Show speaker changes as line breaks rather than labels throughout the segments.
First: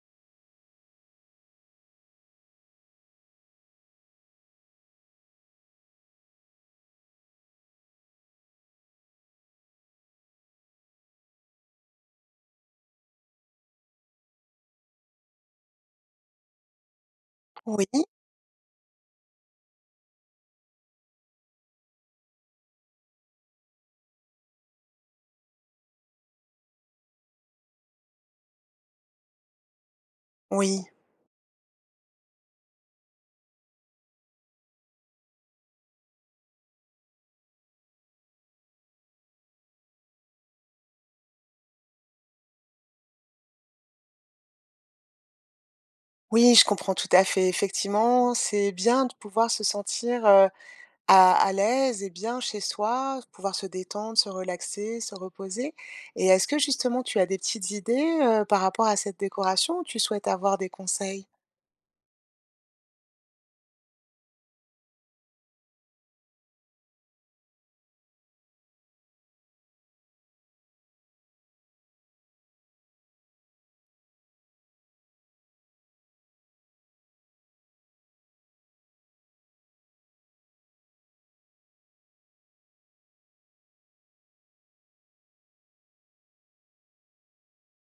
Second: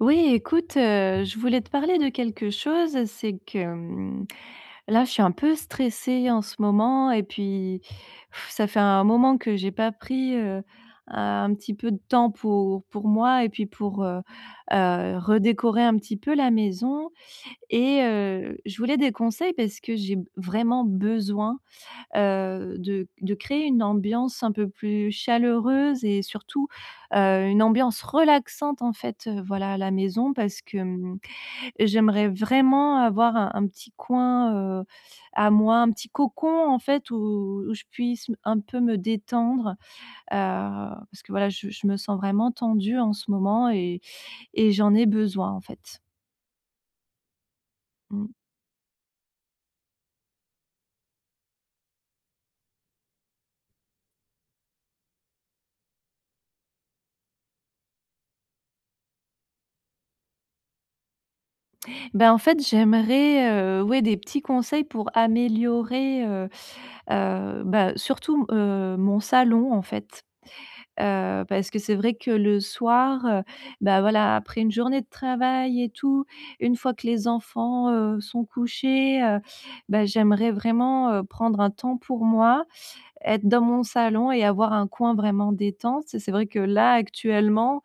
Oui, écoute, heu, je voulais te parler de quelque chose. C'est que, hem, là, je suis un peu stressée en ce moment et puis, ça fait un moment que j'ai pas pris, heu, un petit peu de temps pour pour moi et puis pour, heu heu, redécorer un petit peu la maison. Et
Oui.
heu, je voulais des conseils parce que j'ai b vraiment besoin, heu, de de créer une ambiance un peu plus chaleureuse et surtout, heu, une ambiance relaxante, en fait, heu, voilà, à la maison. Parce que,
Oui.
hem, j'aimerais vraiment avoir un un petit coin, heu, à moi, un petit cocon, en fait, où où je puisse m un peu me détendre, heu, parce que, voilà, je je me sens vraiment tendue en ce moment et et j'en ai besoin, en fait.
Oui, je comprends, tout à fait.
Mmh.
Effectivement, c'est bien de pouvoir se sentir, heu, à à l'aise et bien chez soi, pouvoir se détendre, se relaxer, se reposer. Et est-ce que, justement, tu as des petites idées, heu, par rapport à cette décoration ou tu souhaites avoir des conseils?
Bah, en fait, j'aimerais, heu, ouais, des petits conseils pour améliorer, heu heu, bah, surtout m heu, mon salon, en fait. Heu, parce que c'est vrai que, le soir, heu, bah voilà, après une journée de travail et tout, une fois que les enfants, heu, sont couchés, heu bah, j'aimerais vraiment, heu, prendre un temps pour moi, être dans mon salon et avoir un coin vraiment détente. Et c'est vrai que là, actuellement,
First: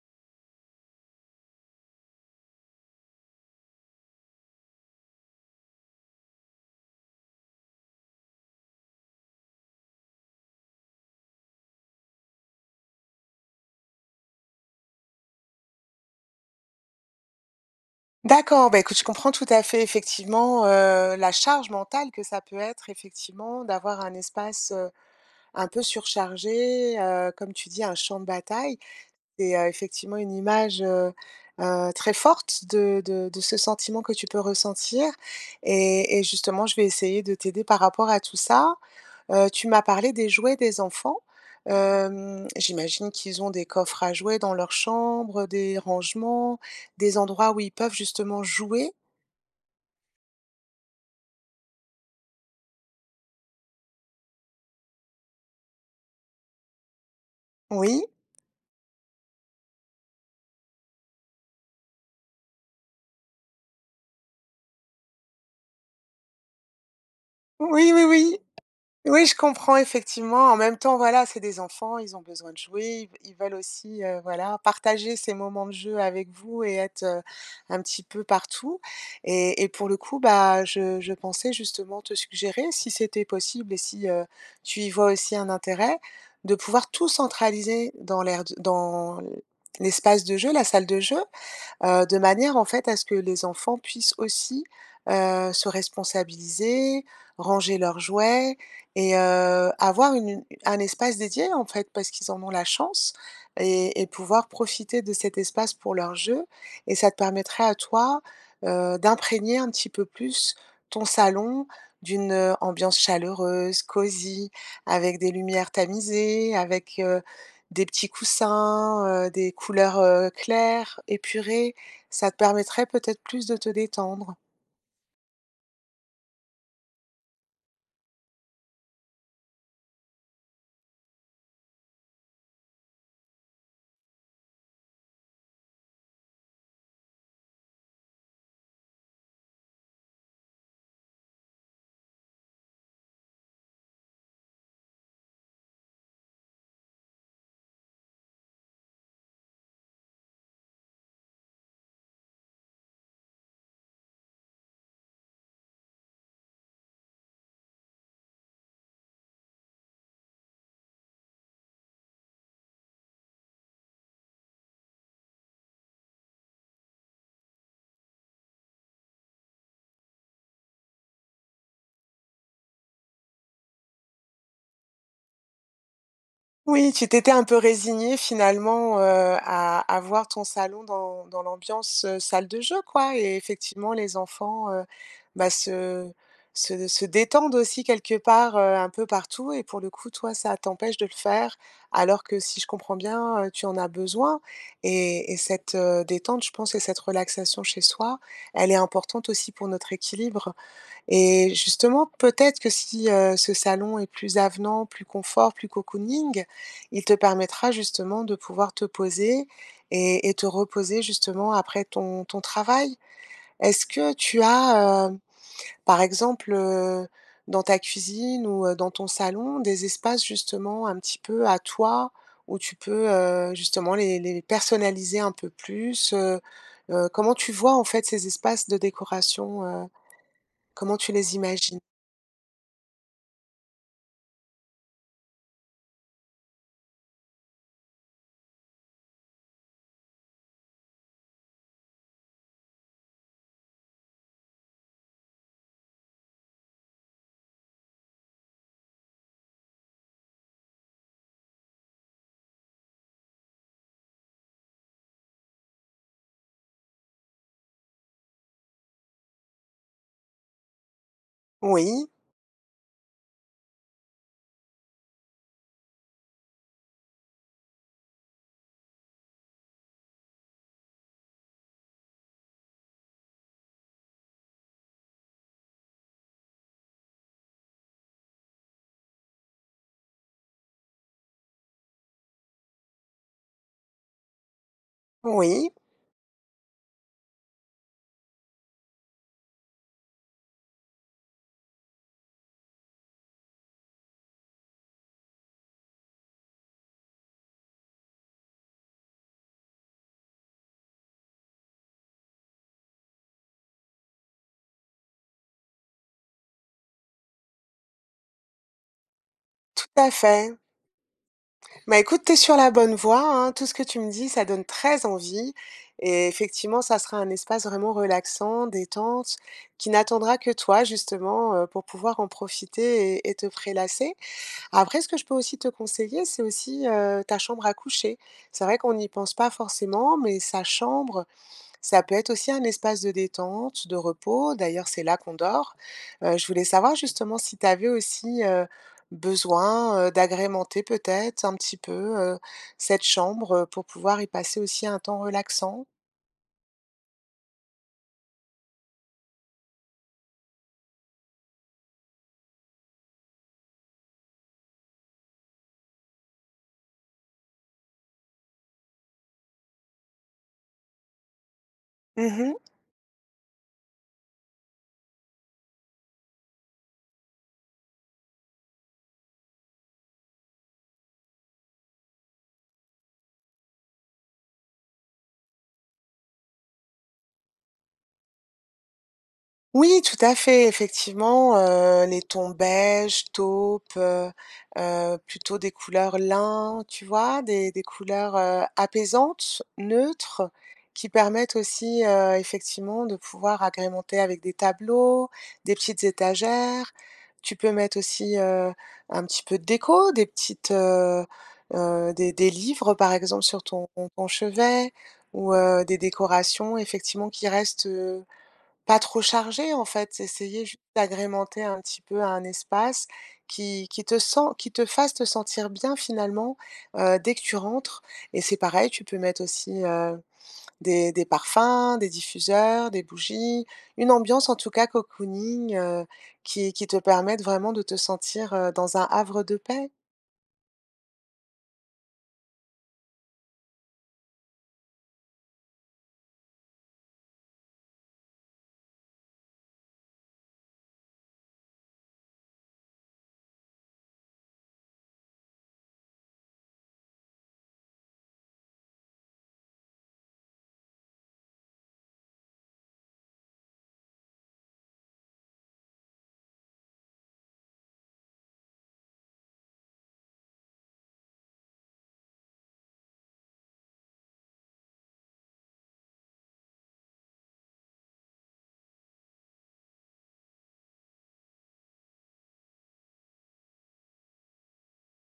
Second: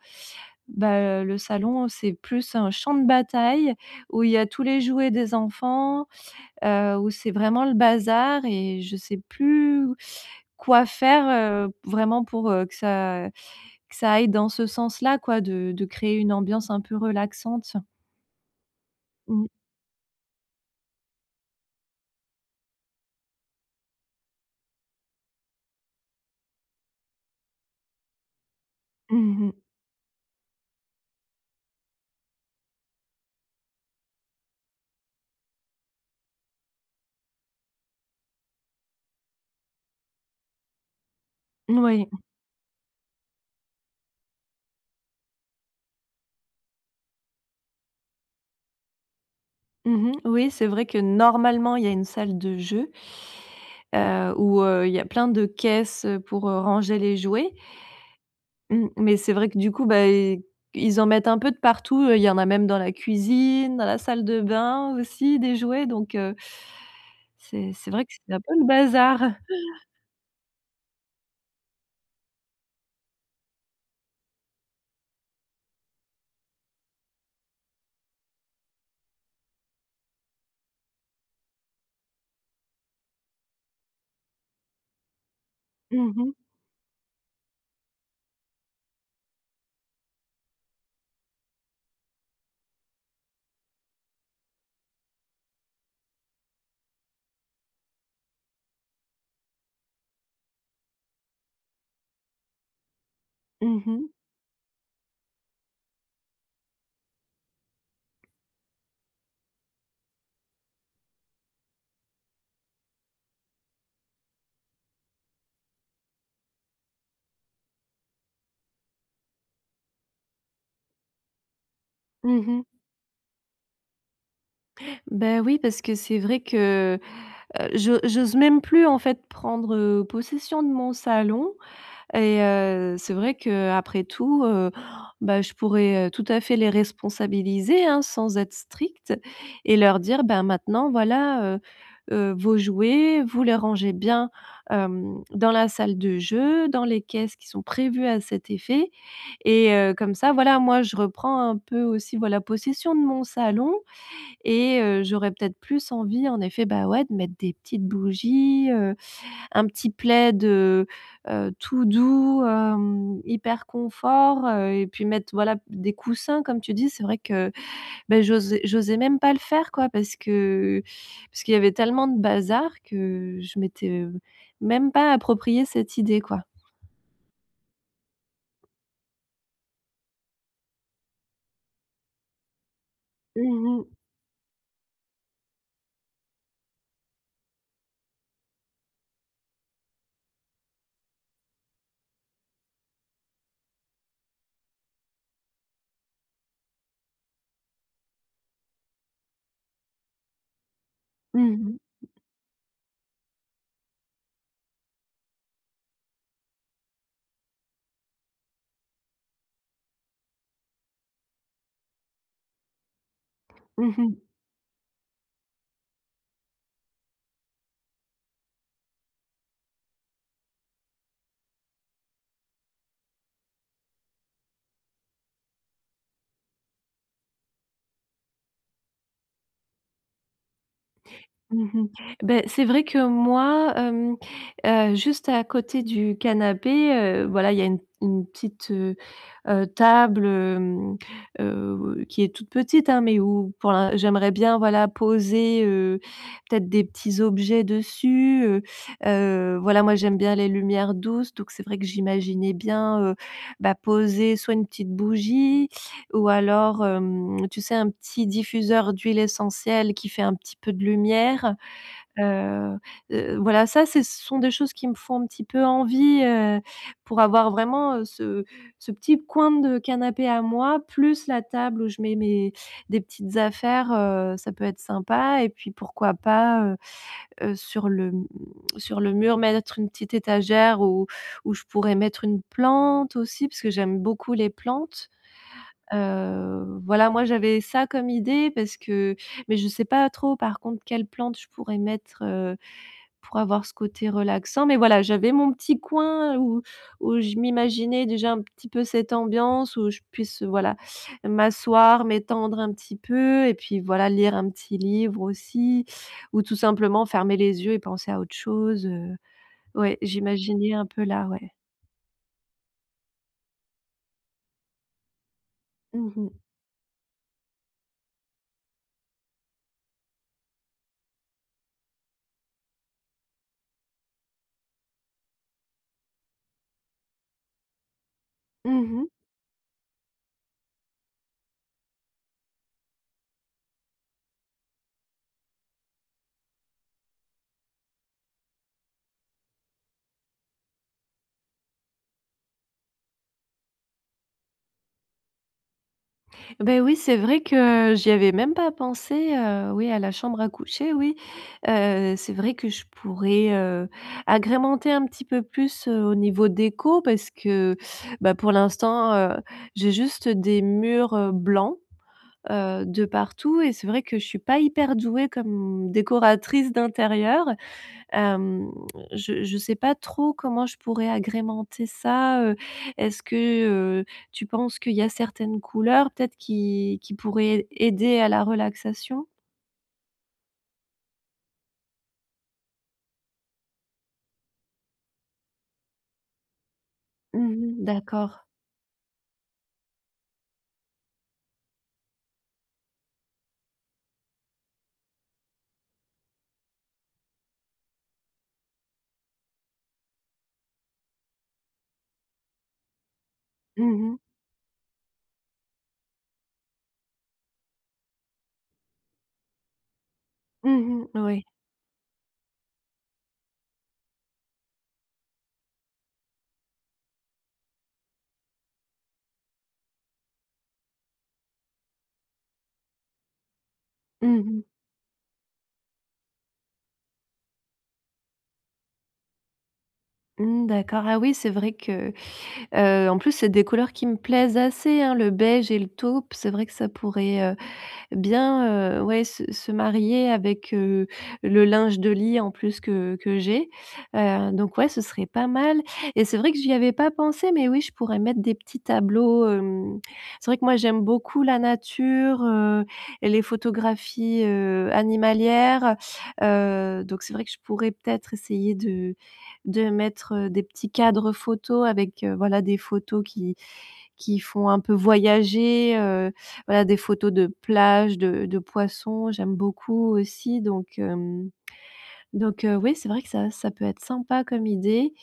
bah heu, le salon, c'est plus un champ de bataille où il y a tous les jouets des enfants, heu, où c'est vraiment le bazar et je sais plus quoi faire, heu, vraiment pour, heu, que ça que ça aille dans ce sens-là, quoi, de de créer une ambiance un peu relaxante.
D'accord. Bah, écoute je comprends tout
Mmh.
à fait, effectivement, heu, la charge mentale que ça peut être, effectivement, d'avoir un espace, heu, un peu surchargé. Heu, comme tu dis, un champ de bataille
Mmh
est,
mh.
heu, effectivement, une image, heu heu, très forte de de de ce sentiment que tu peux ressentir. Et et justement, je vais essayer de t'aider par rapport à tout ça. Heu, tu m'as parlé des jouets des enfants.
Moui.
Hem, j'imagine qu'ils ont des coffres à jouets dans leur chambre, des rangements, des endroits où ils peuvent, justement, jouer?
Mmh mh, oui, c'est vrai que, normalement, il y a une salle de jeu heu, où, heu, il y a plein de caisses, heu, pour, heu, ranger les jouets
Oui.
mmh, mais c'est vrai que du coup, bah, i ils en mettent un peu de partout, il y en a même dans la cuisine, dans la salle de bain aussi, des jouets, donc heu c'est c'est
Oui, oui,
vrai que c'est
oui,
un peu le bazar!
oui, je comprends, effectivement. En même temps, voilà, c'est des enfants, ils ont besoin de jouer. Ils ils veulent aussi, heu, voilà, partager ces moments de jeu avec vous et être, heu, un petit peu partout et et pour le coup, bah, je je pensais justement te suggérer si c'était possible et si, heu, tu y vois aussi un intérêt
Mmh mh.
de pouvoir tout centraliser dans l'aire d dans l'espace de jeu, la salle de jeu, heu, de manière, en fait, à ce que les enfants puissent aussi, heu, se responsabiliser, ranger leurs jouets et heu, avoir une un espace dédié, en fait, parce qu'ils en ont la chance
Mmh
et
mh.
et pouvoir profiter de cet espace pour leur jeu et ça te permettrait à toi, heu, d'imprégner un petit peu plus ton salon d'une, heu, ambiance chaleureuse, cosy avec des lumières tamisées, avec, heu, des petits coussins, heu, des couleurs, heu, claires, épurées, ça te
Mmh mh.
permettrait peut-être plus de te détendre.
Bah, oui, parce que c'est vrai que, heu, j'o j'ose même plus, en fait, prendre, heu, possession de mon salon et heu, c'est vrai qu'après tout, heu, bah, je pourrais, heu, tout à fait, les responsabiliser, hein, sans être stricte et leur dire: «Ben maintenant, voilà, heu heu, vos jouets, vous les rangez bien, hem, dans la salle de jeux, dans les caisses qui sont prévues à cet effet» et heu, comme ça, voilà, moi je reprends un peu aussi, voilà, possession de mon salon et heu, j'aurais peut-être plus envie, en effet, bah, ouais, de mettre des petites bougies, heu, un petit plaid, heu heu, tout doux, hem, hyper confort, heu et puis mettre, voilà, des coussins. Comme tu dis, c'est vrai que, bah, j'osais j'osais même pas le faire, quoi parce que parce qu'il y avait tellement de bazar que je m'étais, heu, même pas appropriée cette idée, quoi.
Oui, tu t'étais un peu résignée, finalement, heu, à avoir ton salon dans dans l'ambiance, heu, salle de jeu, quoi et
Mmh mh.
effectivement, les enfants, heu, bah se se se détendent aussi, quelque part, heu, un peu partout et pour le coup, toi, ça t'empêche de le faire, alors que, si je comprends bien, heu, tu en as besoin et et cette, heu, détente, je pense que cette relaxation chez soi, elle est importante aussi pour notre équilibre et
Mmh mh.
justement, peut-être que si, heu, ce salon est plus avenant, plus confort, plus cocooning, il te permettra, justement, de pouvoir te poser et et te reposer justement après ton ton travail. Est-ce
Mmh
que
mh.
tu as, heu, par exemple, heu, dans ta cuisine ou heu, dans ton salon, des espaces justement un petit peu à toi, où tu peux, heu, justement les les personnaliser un peu plus, heu heu, comment tu vois, en fait, ces espaces de décoration? Heu, comment tu les
Mmh
imagines?
mh. Beh, c'est vrai que moi, hem, heu, juste à côté du canapé, heu, voilà, il y a une une petite, heu heu table, hem, heu, qui est toute petite, hein, mais où pour l'in j'aimerais bien, voilà, poser, heu, peut-être, des petits objets dessus. Heu heu, voilà, moi, j'aime bien les lumières douces. Donc c'est vrai que j'imaginais bien, heu, bah, poser soit une petite bougie ou alors, hem, tu sais, un petit diffuseur d'huiles essentielles qui fait un petit peu de lumière.
Oui.
Heu heu, voilà, ça, c'est ce sont des choses qui me font un petit peu envie, heu, pour avoir vraiment, heu, ce ce petit coin de canapé à moi, plus la table où je mets mes des petites affaires, heu. Ça peut être sympa et puis, pourquoi pas, heu heu, sur le, mmh, sur le mur, mettre une petite étagère où où je pourrais mettre une plante aussi? Parce que j'aime beaucoup les plantes.
Oui.
Heu, voilà, moi, j'avais ça comme idée parce que mais je sais pas trop, par contre, quelle plante je pourrais mettre, heu, pour avoir ce côté relaxant. Mais voilà, j'avais mon petit coin où où je m'imaginais déjà un petit peu cette ambiance où je puisse, voilà, m'asseoir, m'étendre un petit peu et puis, voilà, lire un petit livre aussi ou tout simplement fermer les yeux et penser à autre chose, heu. Ouais,
Tout à fait.
j'imaginais un peu, là, ouais.
Bah, écoute, tu es sur la bonne voie, hein. Tout ce que tu me dis, ça donne très envie
Mmh
et
mh.
effectivement, ça sera un espace vraiment relaxant, détente, qui n'attendra que toi justement, heu, pour pouvoir en profiter et et te prélasser. Après ce que je peux aussi te conseiller, c'est aussi, heu, ta chambre à coucher. C'est vrai
Mmh
qu'on
mh.
n'y pense pas forcément mais sa chambre, ça peut être aussi un espace de détente, de repos. D'ailleurs, c'est là qu'on dort. Heu, je voulais savoir, justement, si tu avais aussi, heu, besoin, heu, d'agrémenter peut-être un petit peu, heu, cette chambre, heu, pour pouvoir y passer aussi un temps relaxant?
Beh oui, c'est vrai que j'y avais même pas pensé, heu, oui, à la chambre à coucher, oui, heu c'est vrai que je pourrais, heu, agrémenter un petit peu plus, heu, au niveau déco parce que bah, pour l'instant, heu, j'ai juste des murs, heu, blancs,
Mmh mh.
heu, de partout et c'est vrai que je suis pas hyper douée comme décoratrice d'intérieur. Hem, je je sais pas trop comment je pourrais agrémenter ça, heu, est-ce que, heu, tu penses qu'il y a certaines couleurs peut-être qui qui pourraient aider à la relaxation?
Oui tout à fait, effectivement, heu, les tons beige, taupe, heu heu, plutôt des couleurs lin, tu vois,
Mmh
des des
mh.
couleurs,
D'accord.
heu apaisantes, neutres qui permettent aussi, heu, effectivement de pouvoir agrémenter avec des tableaux, des petites étagères. Tu peux mettre aussi, heu, un petit peu de déco, des petites, heu heu, des des livres, par exemple, sur ton
Mmh mh.
on chevet ou heu, des décorations effectivement qui restent, heu, pas trop chargées, en fait. Essayer ju
Mmh mh. Oui.
d'agrémenter un petit peu à un espace qui qui te sent, qui te fasse te sentir bien finalement, heu, dès que tu rentres et c'est pareil, tu peux mettre aussi, heu, des des parfums, des diffuseurs, des bougies, une
Mmh
ambiance en
mh.
tout cas cocooning, heu, qui qui te permette vraiment de te sentir, heu, dans un havre de paix.
Mmh. D'accord, ah oui, c'est vrai que, heu, en plus, c'est des couleurs qui me plaisent assez, hein, le beige et le taupe. C'est vrai que ça pourrait, heu, bien, heu, ouais, se se marier avec, heu, le linge de lit en plus que que j'ai. Heu, donc ouais, ce serait pas mal et c'est vrai que j'y avais pas pensé, mais oui, je pourrais mettre des petits tableaux, hem, c'est vrai que moi, j'aime beaucoup la nature, heu et les photographies, heu, animalières. Heu, donc, c'est vrai que je pourrais peut-être essayer de de mettre des petits cadres photo avec, heu, voilà des photos qui qui font un peu voyager, heu, voilà des photos de plages, de de poissons, j'aime beaucoup aussi donc hem, donc oui, c'est vrai que ça ça peut être sympa comme idée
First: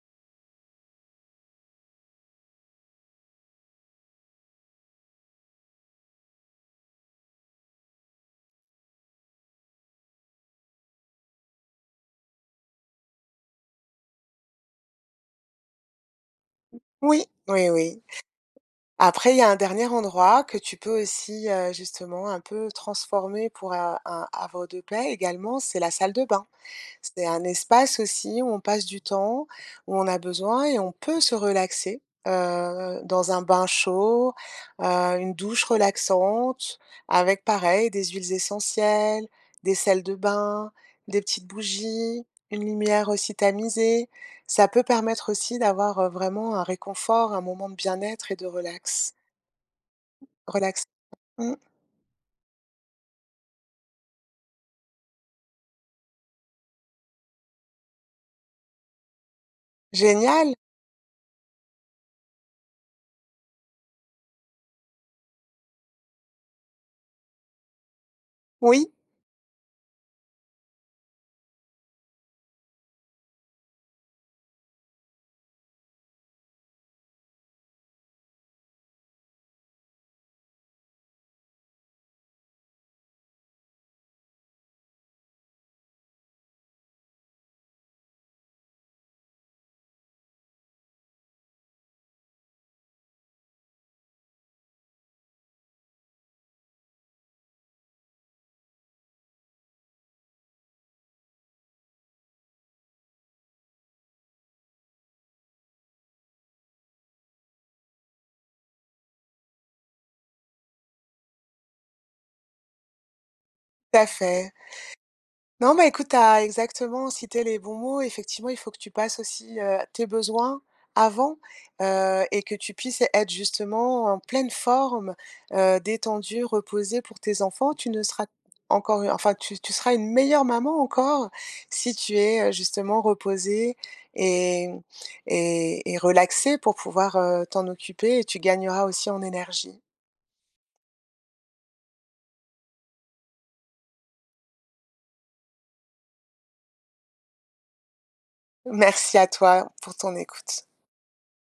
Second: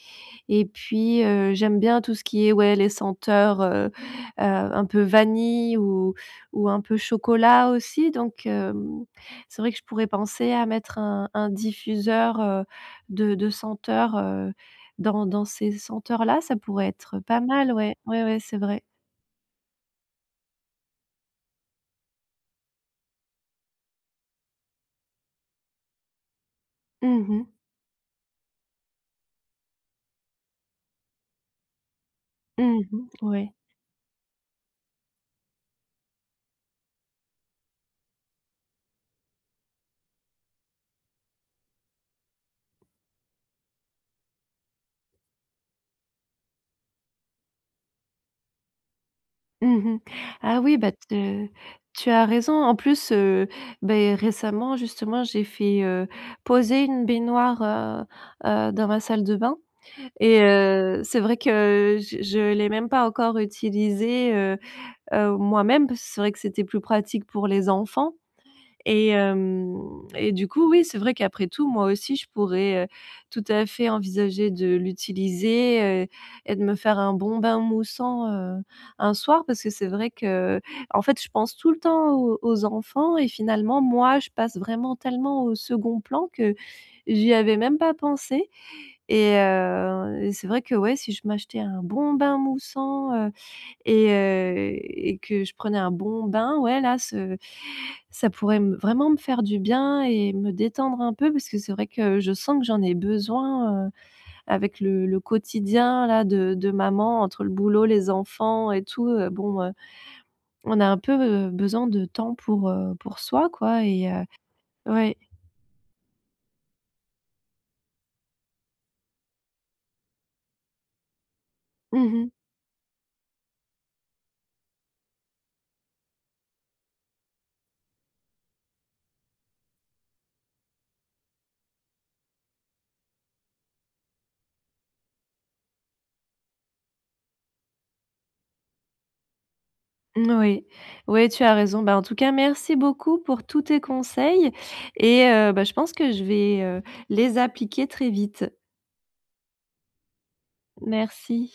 et puis heu, j'aime bien tout ce qui est ouais les senteurs, heu heu, un peu vanille ou ou un peu chocolat, aussi. Donc hem, c'est vrai que je pourrais penser à mettre un un diffuseur, heu, de de senteurs, heu, dans dans ces senteurs là, ça
Ou
pourrait être
oui,
pas
oui,
mal, ouais,
oui.
ouais, ouais, c'est vrai.
Après il y a un dernier endroit que tu peux aussi, heu, justement un peu transformer pour, heu, un un havre de paix également, c'est la salle de bain. C'est
Mmh
un
mh.
espace aussi où on passe du temps, où on a besoin et on peut se relaxer,
Mmh
heu,
mh.
dans un
Ouais.
bain chaud, heu, une douche relaxante avec pareil des huiles essentielles, des sels de bain, des petites bougies, une lumière aussi tamisée. Ça peut permettre aussi d'avoir vraiment un réconfort, un moment de bien-être et de relax.
Mmh mh. Ah oui,
Relax
bah te
mmh.
tu as raison en plus, heu, beh récemment justement j'ai fait, heu, poser une baignoire, heu heu, dans ma salle de bain et
Génial!
heu, c'est vrai que, heu, je je l'ai même pas encore utilisée, heu heu, moi-même. Parce que c'est vrai que c'était plus pratique pour les enfants
Oui.
et hem et du coup, oui, c'est vrai qu'après tout, moi aussi, je pourrais, heu, tout à fait envisager de l'utiliser, heu, et de me faire un bon bain moussant, heu, un soir parce que c'est vrai que, en fait, je pense tout le temps aux aux enfants et finalement, moi, je passe vraiment tellement au second plan que j'y avais même pas pensé et heu et c'est vrai que ouais, si je m'achetais un bon bain moussant, heu et heu et que je prenais un bon bain, ouais là ce ça pourrait me vraiment me faire du bien et me détendre un peu parce que c'est vrai que je sens que j'en ai besoin, heu, avec le le quotidien là de de maman entre le boulot, les enfants et tout, heu, bon, heu, on a un peu besoin de temps pour, heu, pour soi quoi
Ta
et heu,
fait.
oui.
Non, mais écoute, tu as exactement cité les bons mots. Effectivement, il faut que tu passes aussi, heu, tes besoins avant,
Mmh
heu
mh.
et que tu puisses être justement en pleine forme, heu, détendue, reposée pour tes enfants. Tu ne seras encore, enfin tu tu seras une meilleure maman encore si tu es, heu, justement reposée et et et relaxée pour pouvoir, heu, t'en occuper et tu gagneras aussi en énergie.
Moui, oui, tu as raison. Bah en tout cas, merci beaucoup pour tous tes conseils et heu, bah, je pense que je vais, heu, les appliquer très vite.
Merci à toi, pour ton écoute.
Merci.